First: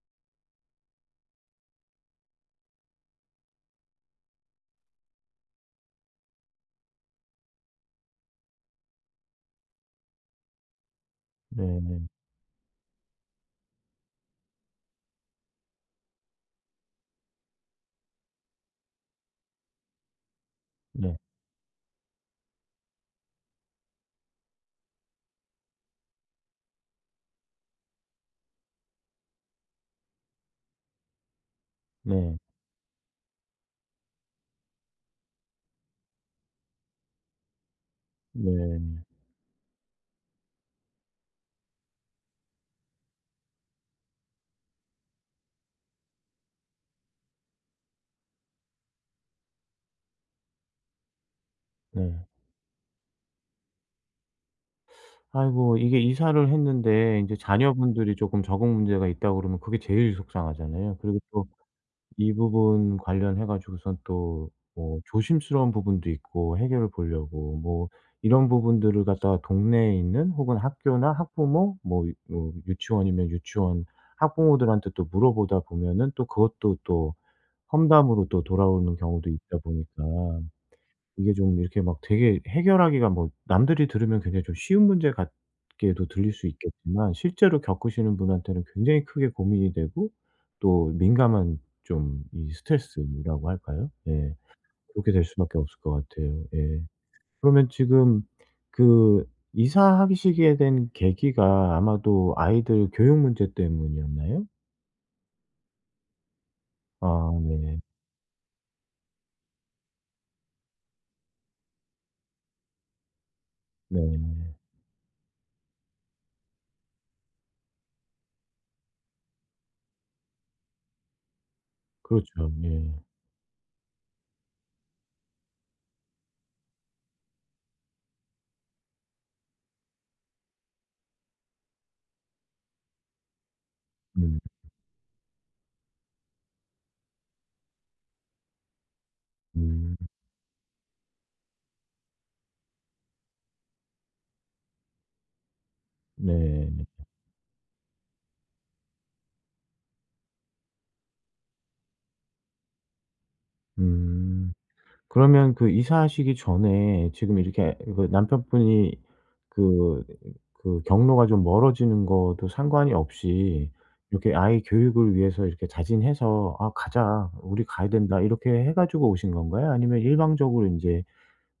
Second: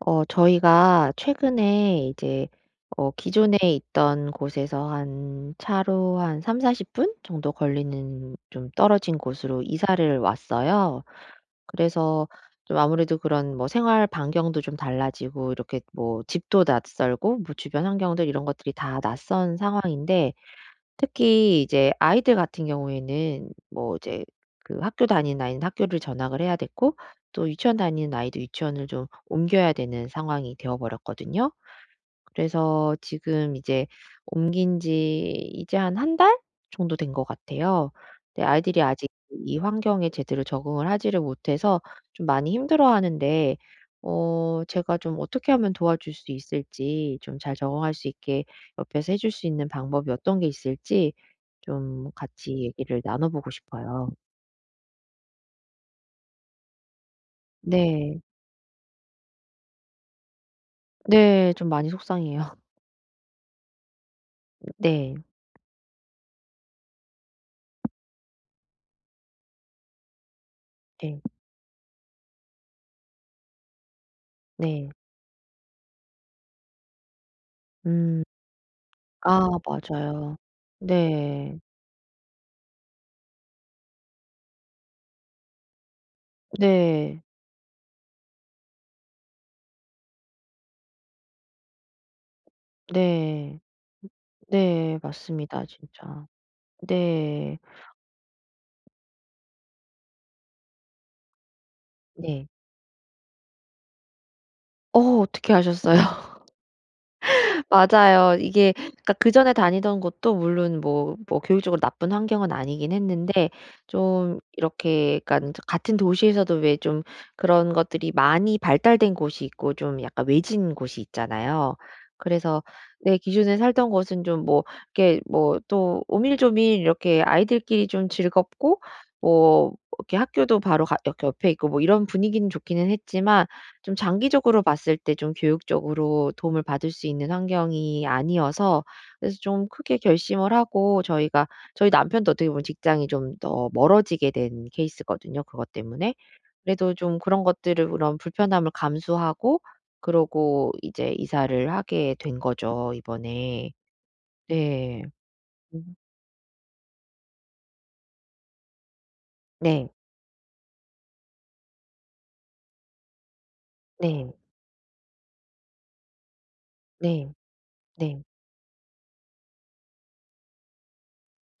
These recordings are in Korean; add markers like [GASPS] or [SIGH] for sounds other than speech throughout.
저희가 최근에 이제 기존에 있던 곳에서 한 차로 한 30~40분 정도 걸리는 좀 떨어진 곳으로 이사를 왔어요. 네네. 그래서 좀 아무래도 그런 뭐 생활 반경도 좀 달라지고 이렇게 뭐 집도 낯설고 뭐 주변 환경들 이런 것들이 다 낯선 상황인데 네. 특히 이제 아이들 같은 경우에는 뭐 이제 그 학교 다니는 아이는 학교를 전학을 해야 됐고 또 유치원 다니는 아이도 유치원을 좀 옮겨야 되는 상황이 되어 버렸거든요. 네. 그래서 지금 이제 옮긴 지 이제 한 한 달 정도 된 것 같아요. 근데 아이들이 아직 네. 이 환경에 제대로 적응을 하지를 못해서 좀 많이 힘들어하는데 제가 좀 어떻게 하면 도와줄 수 있을지 좀 잘 적응할 수 있게 옆에서 해줄 수 있는 방법이 어떤 게 있을지 좀 네. 같이 얘기를 나눠 보고 싶어요. 아이고, 이게 이사를 했는데 인제 자녀분들이 네. 쪼끔 적응 문제가 있다고 그러면 그게 제일 속상하잖아요. 그리고 또 네. 좀 많이 이 속상해요. 부분 관련해 가지고선 또 [LAUGHS] 뭐 네. 조심스러운 부분도 있고, 해결을 보려고 뭐 이런 부분들을 갖다가 동네에 있는 혹은 학교나 네. 학부모, 뭐 유치원이면 유치원 네. 학부모들한테 또 물어보다 보면은, 또 그것도 또 음. 험담으로 또 돌아오는 경우도 아 있다 보니까, 맞아요. 이게 네. 좀 이렇게 막 되게 해결하기가, 뭐 남들이 들으면 굉장히 좀 쉬운 문제 같게도 들릴 수 있겠지만 네. 실제로 겪으시는 분한테는 굉장히 크게 고민이 되고, 또 민감한 좀 이 스트레스라고 네. 할까요? 예. 네. 그렇게 될 수밖에 맞습니다 없을 것 진짜. 같아요. 예. 네. 그러면 지금 그 이사하시게 된 계기가 아마도 네. 아이들 교육 문제 때문이었나요? 어떻게 아셨어요? 아, 네. 맞아요. 이게 그러니까 그전에 다니던 곳도 물론 뭐 교육적으로 나쁜 환경은 아니긴 했는데 네. 좀 이렇게 약간 같은 도시에서도 왜 좀 그런 것들이 많이 발달된 곳이 있고 좀 약간 외진 곳이 있잖아요. 그렇죠. 그래서 예. 내 기준에 살던 곳은 좀 뭐 이렇게 뭐 또 오밀조밀 이렇게 아이들끼리 좀 즐겁고 뭐 이렇게 학교도 바로 가 이렇게 옆에 있고 뭐 이런 분위기는 좋기는 했지만 좀 음. 장기적으로 봤을 때 좀 교육적으로 도움을 받을 수 있는 환경이 아니어서 그래서 좀 음. 크게 결심을 하고 저희가 저희 남편도 어떻게 보면 직장이 좀 더 멀어지게 된 케이스거든요 그것 때문에. 네. 그래도 좀 그런 것들을 그런 불편함을 감수하고 그러고 이제 이사를 하게 된 거죠 이번에. 음. 네. 그러면 그 음. 이사하시기 전에 지금 이렇게 그 남편분이 네. 그 그 경로가 좀 멀어지는 것도 상관이 없이, 네. 이렇게 아이 교육을 위해서 이렇게 자진해서 "아, 가자. 네. 우리 가야 된다." 네. 이렇게 해 가지고 오신 건가요? 아니면 일방적으로 이제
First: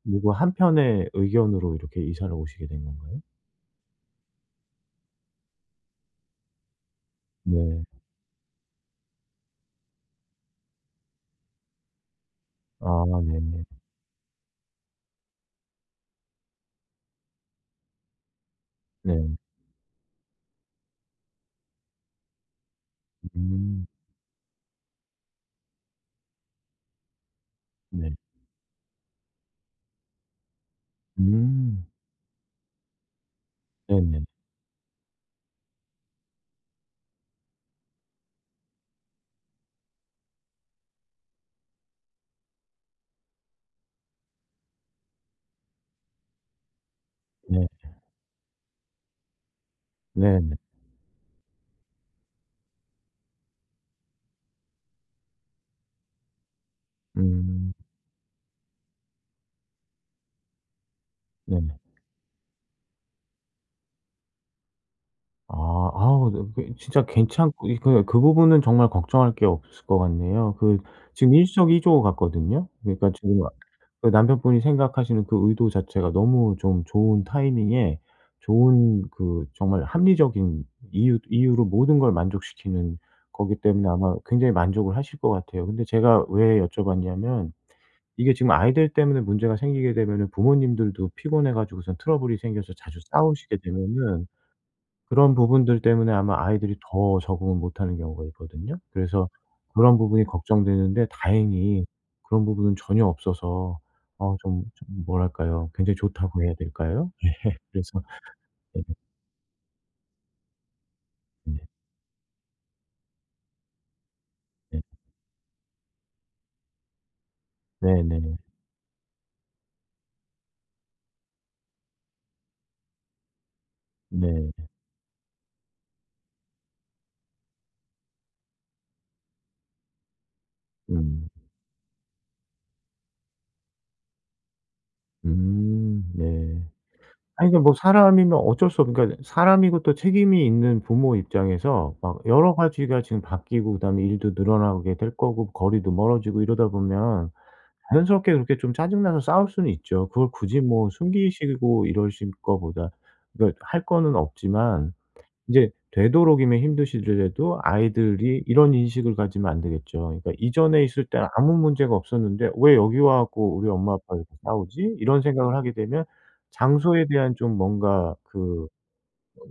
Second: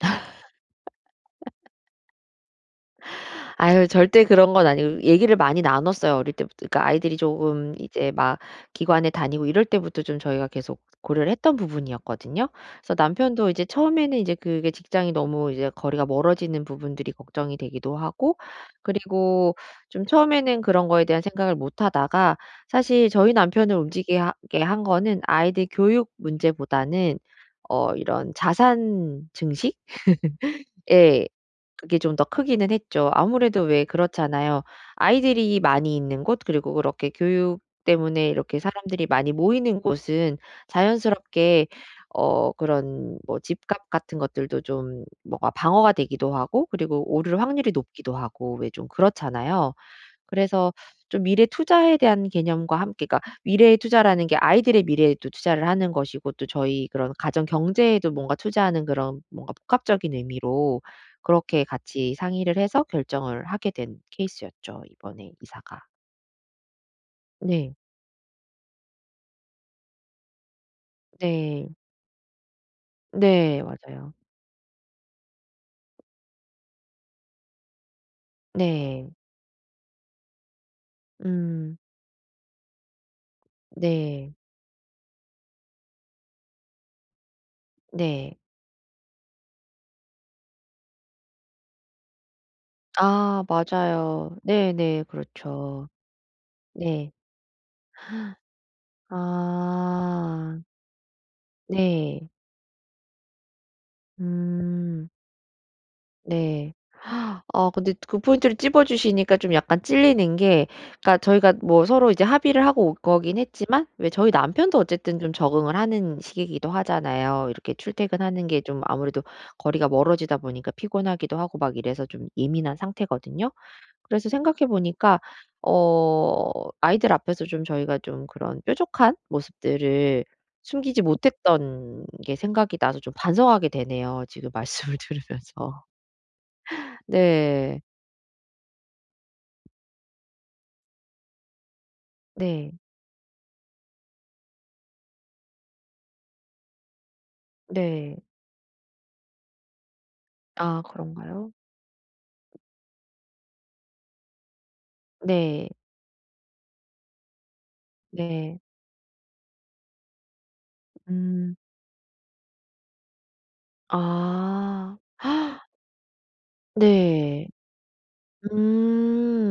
누구 한 편의 의견으로 이렇게 이사를 오시게 된 건가요? 아유 절대 그런 건 아니고 얘기를 많이 나눴어요 어릴 때부터. 그러니까 아이들이 조금 네. 이제 막 기관에 다니고 이럴 때부터 좀 저희가 계속 고려를 했던 부분이었거든요. 그래서 아, 남편도 네네. 이제 처음에는 이제 그게 직장이 너무 이제 거리가 멀어지는 부분들이 걱정이 되기도 하고 네. 그리고 좀 처음에는 그런 거에 대한 생각을 못 하다가 사실 저희 남편을 음. 움직이게 하 게한 거는 아이들 교육 문제보다는 네. 이런 자산 증식? 에 음. 그게 좀 더 크기는 했죠. 아무래도 왜 네네. 그렇잖아요. 아이들이 많이 있는 곳 그리고 그렇게 교육 때문에 이렇게 사람들이 많이 모이는 곳은 자연스럽게 그런 뭐 집값 같은 것들도 좀 뭔가 방어가 되기도 하고 그리고 오를 네. 확률이 높기도 하고 왜 좀 그렇잖아요. 네. 음. 네네. 그래서 좀 미래 투자에 대한 개념과 함께 그러니까 미래의 투자라는 게 아이들의 미래에도 투자를 하는 것이고 또 저희 그런 가정 음. 경제에도 뭔가 투자하는 그런 뭔가 복합적인 의미로 그렇게 네네. 같이 상의를 해서 결정을 하게 된 케이스였죠, 이번에 이사가. 아. 아우, 네, 그 진짜 괜찮고 네. 이 그 그 부분은 정말 걱정할 게 없을 것 같네요. 그 지금 네. 일석이조 같거든요. 그러니까 지금 아 네. 그 맞아요. 남편분이 생각하시는 그 의도 자체가 너무 좀 좋은 타이밍에 좋은 네. 그 정말 합리적인 이유로 음. 모든 걸 만족시키는 거기 때문에, 아마 네. 굉장히 만족을 하실 것 같아요. 근데 제가 왜 여쭤봤냐면, 이게 네. 지금 아이들 때문에 문제가 생기게 되면은 부모님들도 피곤해 가지고선 트러블이 생겨서 자주 아 싸우시게 되면은, 맞아요. 네네. 그런 부분들 그렇죠. 때문에 아마 아이들이 네. 더 적응을 못하는 경우가 있거든요. 그래서 그런 부분이 아. 걱정되는데, 다행히 네. 그런 부분은 전혀 없어서, 어 좀 음. 뭐랄까요, 굉장히 좋다고 해야 네. 될까요? 근데 그래서 그 포인트를 찝어 네네. 주시니까 좀 약간 찔리는 게 그러니까 저희가 네. 뭐 서로 이제 합의를 하고 올 거긴 했지만 왜 저희 남편도 어쨌든 좀 적응을 하는 시기이기도 하잖아요. 이렇게 네네. 네. 출퇴근하는 게 좀 아무래도 거리가 멀어지다 보니까 피곤하기도 하고 막 이래서 좀 예민한 상태거든요. 그래서 네, 네. 생각해 보니까 어 아이들 앞에서 좀 저희가 좀 그런 뾰족한 모습들을 숨기지 음. 못했던 게 생각이 나서 좀 반성하게 되네요, 지금 말씀을 [LAUGHS] 들으면서. 음, 네. 아니 그러니까 뭐 네. 사람이면 어쩔 수 없, 그러니까 사람이고 또 책임이 있는 부모 입장에서 막 여러 네. 가지가 지금 바뀌고, 그다음에 일도 늘어나게 될 거고, 거리도 멀어지고, 이러다 보면 네. 자연스럽게 그렇게 좀 짜증나서 싸울 수는 있죠. 그걸 굳이 아 뭐 그런가요? 숨기시고 이러실 거보다, 그러니까 할 거는 없지만, 네. 이제 되도록이면 힘드시더라도 아이들이 네. 이런 인식을 가지면 안 되겠죠. 그러니까 '이전에 있을 때는 아무 음. 문제가 없었는데 왜 여기 와 갖고 우리 엄마 아빠가 이렇게 싸우지?' 아. 이런 생각을 [GASPS] 하게 되면 장소에 대한 네. 좀 뭔가 그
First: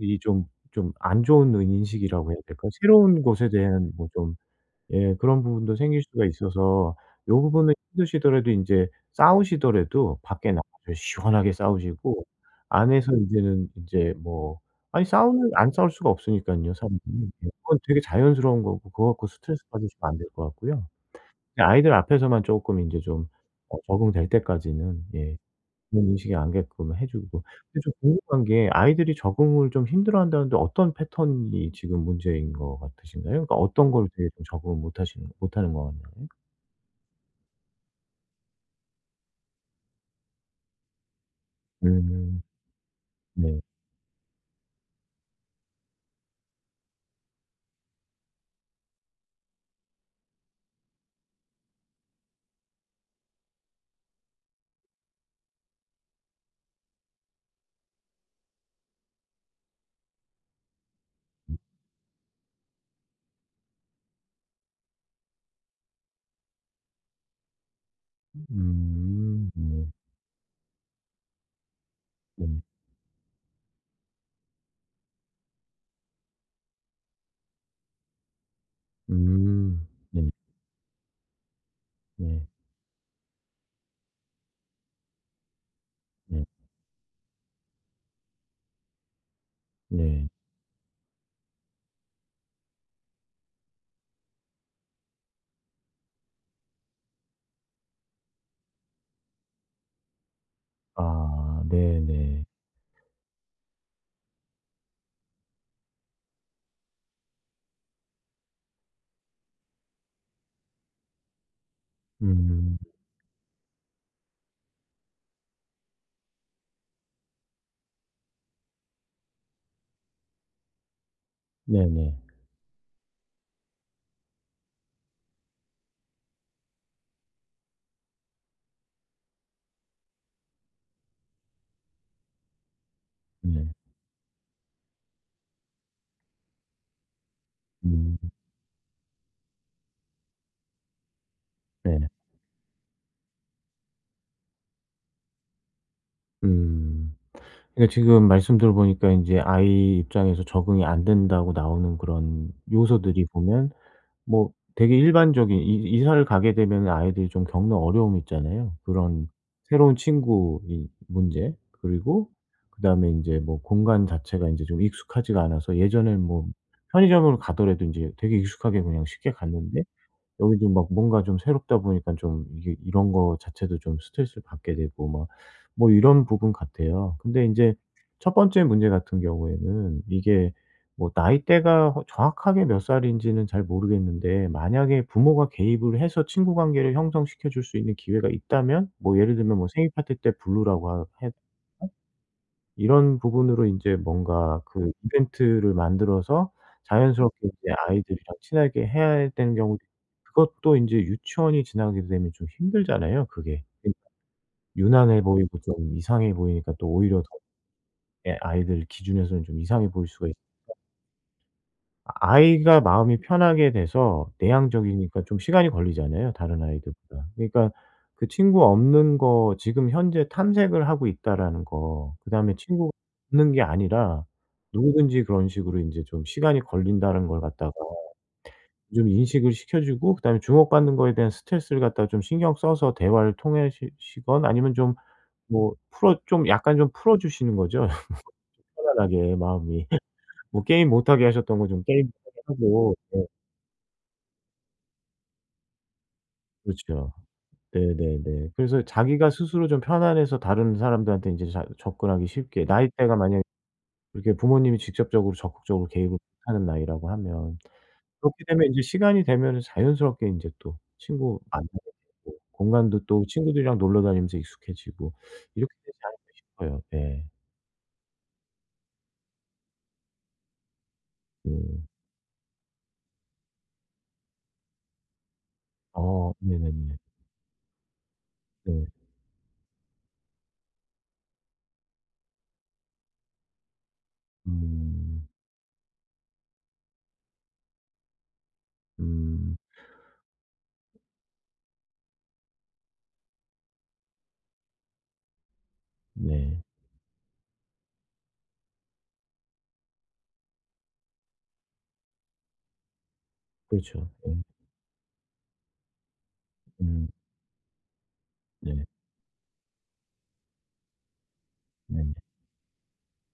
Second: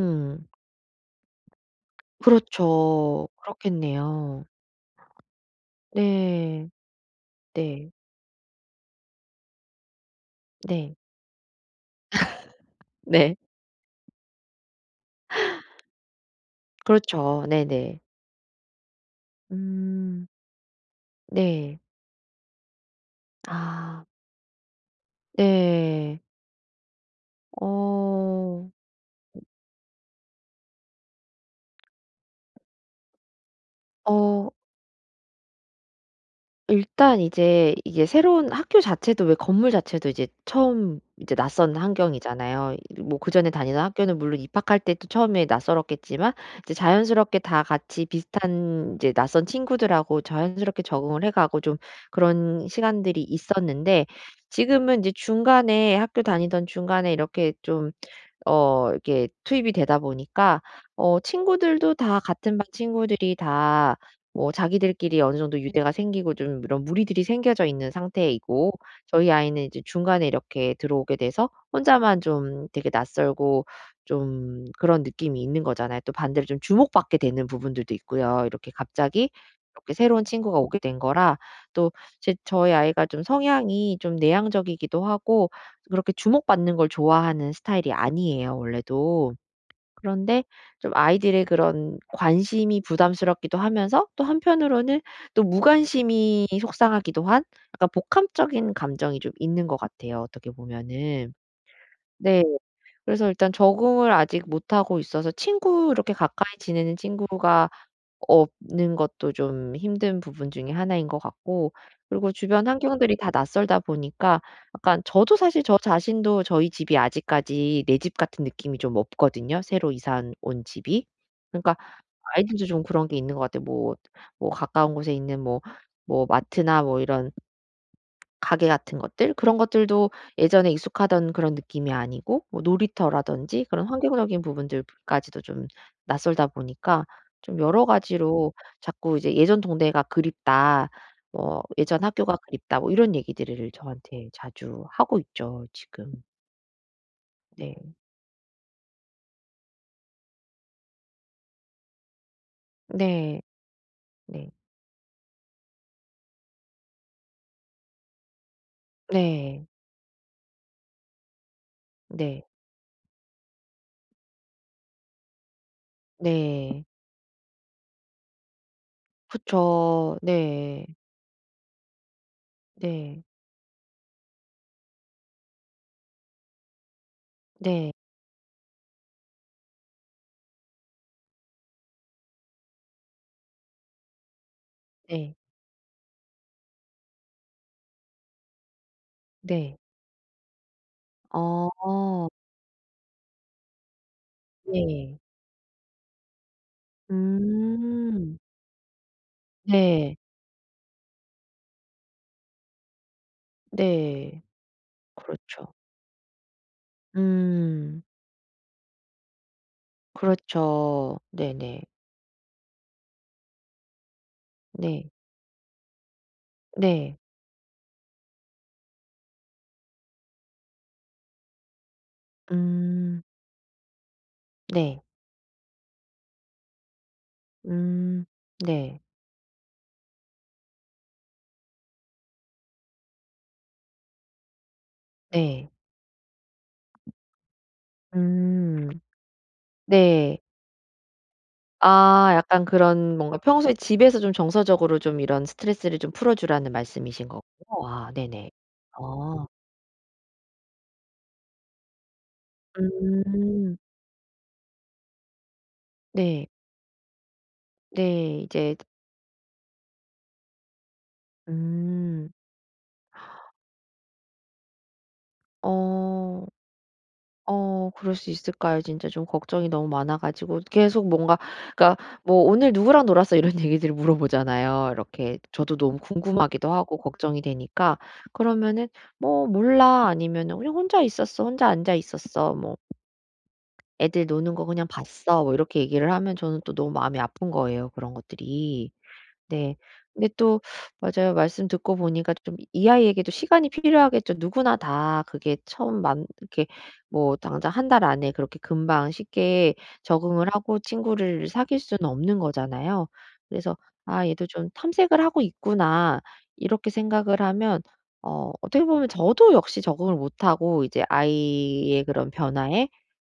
이 좀 좀 안 좋은 인식이라고 해야 될까요? 새로운 그렇죠. 곳에 대한 뭐좀. 그렇겠네요. 예. 그런 부분도 생길 수가 네. 있어서, 요 부분은 네. 힘드시더라도 인제 싸우시더라도 밖에 나가서 네. 시원하게 싸우시고, 안에서 네. 인제는 인제 뭐 아니, 싸우면 안 싸울 수가 없으니깐요, 사람들이. 그렇죠. 예. 그건 되게 네네. 자연스러운 거고 그거 갖고 스트레스 받으시면 안 음. 될 것 같고요. 그냥 네. 아이들 앞에서만 쪼끔 인제 좀 어 아. 적응될 때까지는. 예. 그런 네. 인식이 안 가게끔 해 주고. 근데 좀 궁금한 게, 어. 아이들이 적응을 좀 힘들어한다는데 어떤 패턴이 지금 문제인 것 같으신가요? 그러니까 어떤 걸 되게 좀 어. 적응을 못 하는 것 같나요? 일단 이제 이게 새로운 학교 자체도 왜 건물 자체도 이제 처음 이제 낯선 음. 환경이잖아요. 뭐 그전에 네. 다니던 학교는 물론 입학할 때도 처음에 낯설었겠지만 이제 자연스럽게 다 같이 비슷한 이제 낯선 친구들하고 자연스럽게 적응을 해 가고 좀 그런 시간들이 있었는데 지금은 이제 중간에 학교 다니던 중간에 이렇게 좀 이렇게 투입이 되다 보니까 친구들도 다 같은 반 친구들이 다 뭐 자기들끼리 어느 정도 유대가 생기고 좀 이런 무리들이 생겨져 있는 상태이고 저희 음. 아이는 이제 네. 중간에 이렇게 들어오게 돼서 혼자만 네. 좀 되게 낯설고 좀 그런 느낌이 있는 거잖아요. 또 반대로 좀 주목받게 되는 부분들도 있고요. 이렇게 갑자기 음. 이렇게 새로운 네. 친구가 오게 된 거라 또 제 네. 저희 아이가 좀 성향이 좀 내향적이기도 하고 그렇게 네. 주목받는 걸 좋아하는 스타일이 아니에요 원래도. 네. 그런데 좀 아이들의 그런 관심이 부담스럽기도 하면서 또 한편으로는 또 무관심이 속상하기도 한 약간 복합적인 감정이 좀 있는 것 같아요 어떻게 보면은. 아, 네. 네네. 그래서 일단 적응을 아직 못하고 있어서 친구 이렇게 가까이 지내는 친구가 없는 것도 좀 힘든 부분 중에 하나인 것 같고 그리고 주변 음. 환경들이 다 낯설다 보니까 약간 저도 사실 저 자신도 저희 집이 아직까지 내 집 같은 느낌이 좀 없거든요, 새로 이사 온 집이. 그러니까 네네. 아이들도 좀 그런 게 있는 것 같아요. 뭐 가까운 곳에 있는 뭐 마트나 뭐 이런 가게 같은 것들 그런 것들도 예전에 익숙하던 그런 느낌이 아니고 뭐 네. 놀이터라든지 네. 그런 환경적인 부분들까지도 좀 낯설다 보니까 좀 여러 음. 가지로 자꾸 이제 "예전 동네가 그립다." 뭐 "예전 네. 학교가 그립다." 뭐 이런 얘기들을 저한테 자주 하고 있죠 지금. 음. 네. 그러니까 지금 말씀 들어보니까 인제 아이 입장에서 적응이 안 된다고 나오는 그런 요소들이 네. 보면 뭐 네. 되게 일반적인, 이 이사를 가게 되면은 아이들이 좀 겪는 어려움이 있잖아요. 그런 네. 새로운 친구 문제, 그리고 네. 그다음에 인제 뭐 공간 자체가 인제 좀 익숙하지가 않아서, 예전엔 뭐 네. 편의점을 가더라도 인제 되게 익숙하게 그냥 쉽게 갔는데 그쵸. 여기 지금 네. 막 뭔가 좀 새롭다 보니까, 좀 이게 이런 네. 거 자체도 좀 스트레스를 받게 되고 막 뭐 이런 부분 같아요. 근데 인제 네. 첫 번째 문제 같은 경우에는 이게 뭐 나이대가, 허, 정확하게 몇 살인지는 잘 모르겠는데, 만약에 네. 부모가 개입을 해서 친구 관계를 형성시켜 줄 수 있는 기회가 있다면, 뭐 예를 들면 뭐 네. 생일 파티 때 부르라고 하해, 어. 이런 부분으로 인제 뭔가 그 네. 이벤트를 만들어서 자연스럽게 이제 아이들이랑 음. 친하게 해야 되는 경우도. 네. 그것도 인제 유치원이 지나게 되면 좀 힘들잖아요, 그게. 예. 네. 유난해 보이고 그렇죠. 좀 이상해 보이니까 또 오히려 더, 음. 예, 아이들 기준에서는 좀 이상해 보일 수가. 그렇죠. 네네. 아이가 마음이 편하게 돼서, 네. 내향적이니까 좀 시간이 걸리잖아요, 다른 네. 아이들보다. 그러니까 그 친구 없는 거 지금 현재 탐색을 하고 있다라는 거, 그다음에 친구가 음. 없는 게 아니라 네. 누구든지 그런 식으로 인제 좀 시간이 걸린다는 걸 갖다가 음. 네. 좀 인식을 시켜 주고, 그다음에 주목받는 거에 대한 스트레스를 갖다가 좀 신경 써서 대화를 통해시 시건, 아니면 좀 네. 뭐 풀어, 좀 약간 좀 풀어 주시는 거죠. [LAUGHS] 음. 편안하게 마음이. 네. 뭐 게임 못 하게 하셨던 거 좀 게임 못 아 하게 약간 하고. 그런 네. 뭔가 평소에 집에서 좀 정서적으로 좀 이런 스트레스를 좀 풀어 주라는 그렇죠. 말씀이신 거군요. 아 네네네. 네네. 그래서 자기가 어, 스스로 좀 편안해서 다른 사람들한테 인제 자 접근하기 쉽게. 나이대가 만약에 음. 그렇게 부모님이 직접적으로 적극적으로 개입을 네. 못하는 나이라고 하면, 네. 그렇게 되면 이제 인제 시간이 되면은 자연스럽게 인제 또 친구 만나게 음. 되고, 공간도 또 친구들이랑 놀러 다니면서 익숙해지고 이렇게 되지 않을까 어. 싶어요. 네. 그럴 수 있을까요? 진짜 좀 걱정이 너무 많아 가지고 계속 뭔가 음. 그러니까 뭐 "오늘 누구랑 놀았어?" 이런 [LAUGHS] 얘기들을 물어보잖아요. 이렇게 저도 너무 어, 궁금하기도 네네네. 하고 걱정이 되니까. 네. 그러면은 "뭐 몰라." 아니면은 "그냥 혼자 있었어. 혼자 앉아 있었어." 뭐 "애들 노는 거 그냥 음. 봤어." 뭐 이렇게 얘기를 하면 저는 또 너무 마음이 아픈 거예요, 그런 것들이. 음. 네. 근데 또 맞아요. 말씀 듣고 보니까 좀 이 아이에게도 시간이 필요하겠죠. 누구나 다 그게 처음 만 네. 이렇게 뭐 당장 한 달 안에 그렇게 금방 쉽게 적응을 하고 친구를 사귈 수는 없는 거잖아요. 그래서 그렇죠. '아 네. 얘도 좀 탐색을 하고 있구나.' 이렇게 음. 생각을 하면 네. 어떻게 보면 저도 역시 적응을 못하고 이제 아이의 네네. 그런 변화에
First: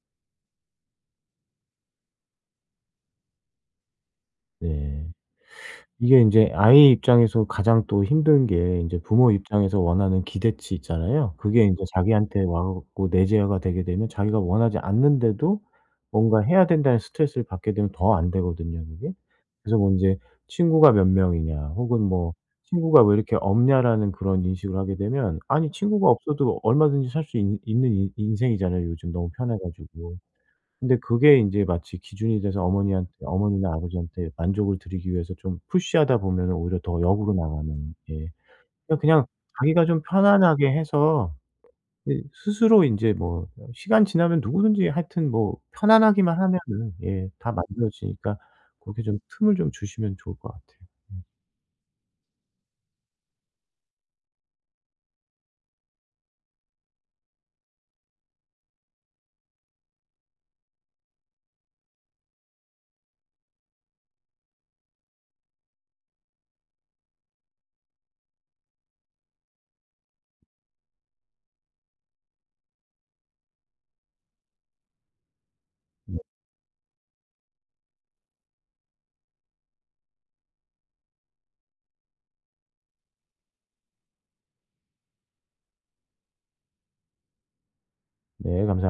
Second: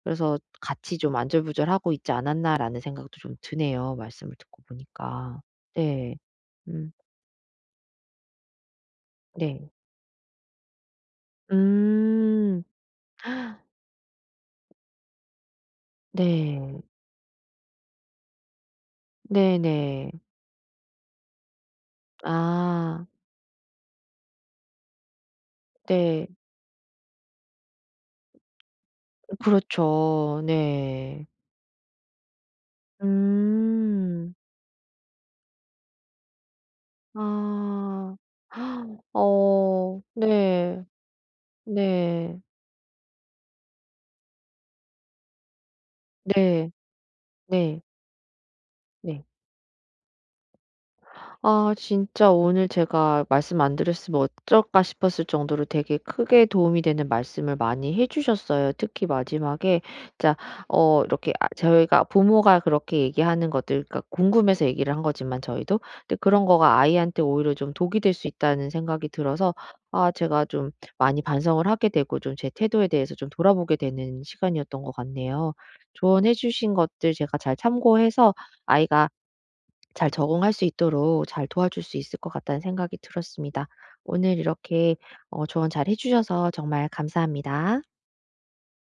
그래서 같이 좀 '안절부절하고 있지 않았나.'라는 생각도 좀 드네요, 말씀을 듣고 네. 보니까. 네. 이게 인제 아이 음 입장에서 가장 또 힘든 게, 인제 부모 네. 입장에서 원하는 기대치 있잖아요. 그게 인제 자기한테 음. 와 갖고 내재가 되게 되면, 자기가 원하지 않는데도 뭔가 해야 네. 된다는 스트레스를 받게 되면 더 안 되거든요, 그게. 그래서 뭐 네네. 인제 '친구가 몇 명이냐.' 혹은 뭐 '친구가 아 왜 이렇게 없냐.'라는 그런 인식을 하게 되면, 아니 친구가 네. 없어도 얼마든지 살 수 있 있는 인 인생이잖아요 요즘, 너무 편해 가지고. 그렇죠. 근데 네. 그게 인제 마치 기준이 돼서 어머니한테, 어머니나 아버지한테 음. 만족을 드리기 위해서 좀 푸시하다 보면은 오히려 더 역으로 나가는. 아. 예. 그냥 그냥 자기가 어 좀 편안하게 네. 해서 이 네. 스스로 인제 뭐 어 시간 지나면 누구든지 하여튼 뭐 편안하기만 네. 하면은, 예, 다 네. 만들어지니까, 고렇게 네. 좀 네. 틈을 좀 주시면 좋을 것 같아요. 음. 아 진짜 오늘 제가 말씀 안 드렸으면 어쩔까 싶었을 정도로 되게 크게 도움이 되는 말씀을 많이 해 주셨어요. 특히 마지막에 자 이렇게 아 저희가 부모가 그렇게 얘기하는 것들 그러니까 궁금해서 얘기를 한 거지만 저희도 근데 그런 거가 아이한테 오히려 좀 독이 될 수 있다는 생각이 들어서 아 제가 좀 많이 반성을 하게 되고 좀 제 태도에 대해서 좀 돌아보게 되는 시간이었던 것 같네요. 네. 조언해 주신 것들 제가 잘 참고해서 아이가 잘 적응할 수 있도록 잘 도와줄 수 있을 것 같다는 생각이 들었습니다. 오늘 이렇게 조언 잘 해 주셔서 정말 감사합니다. 네. 감사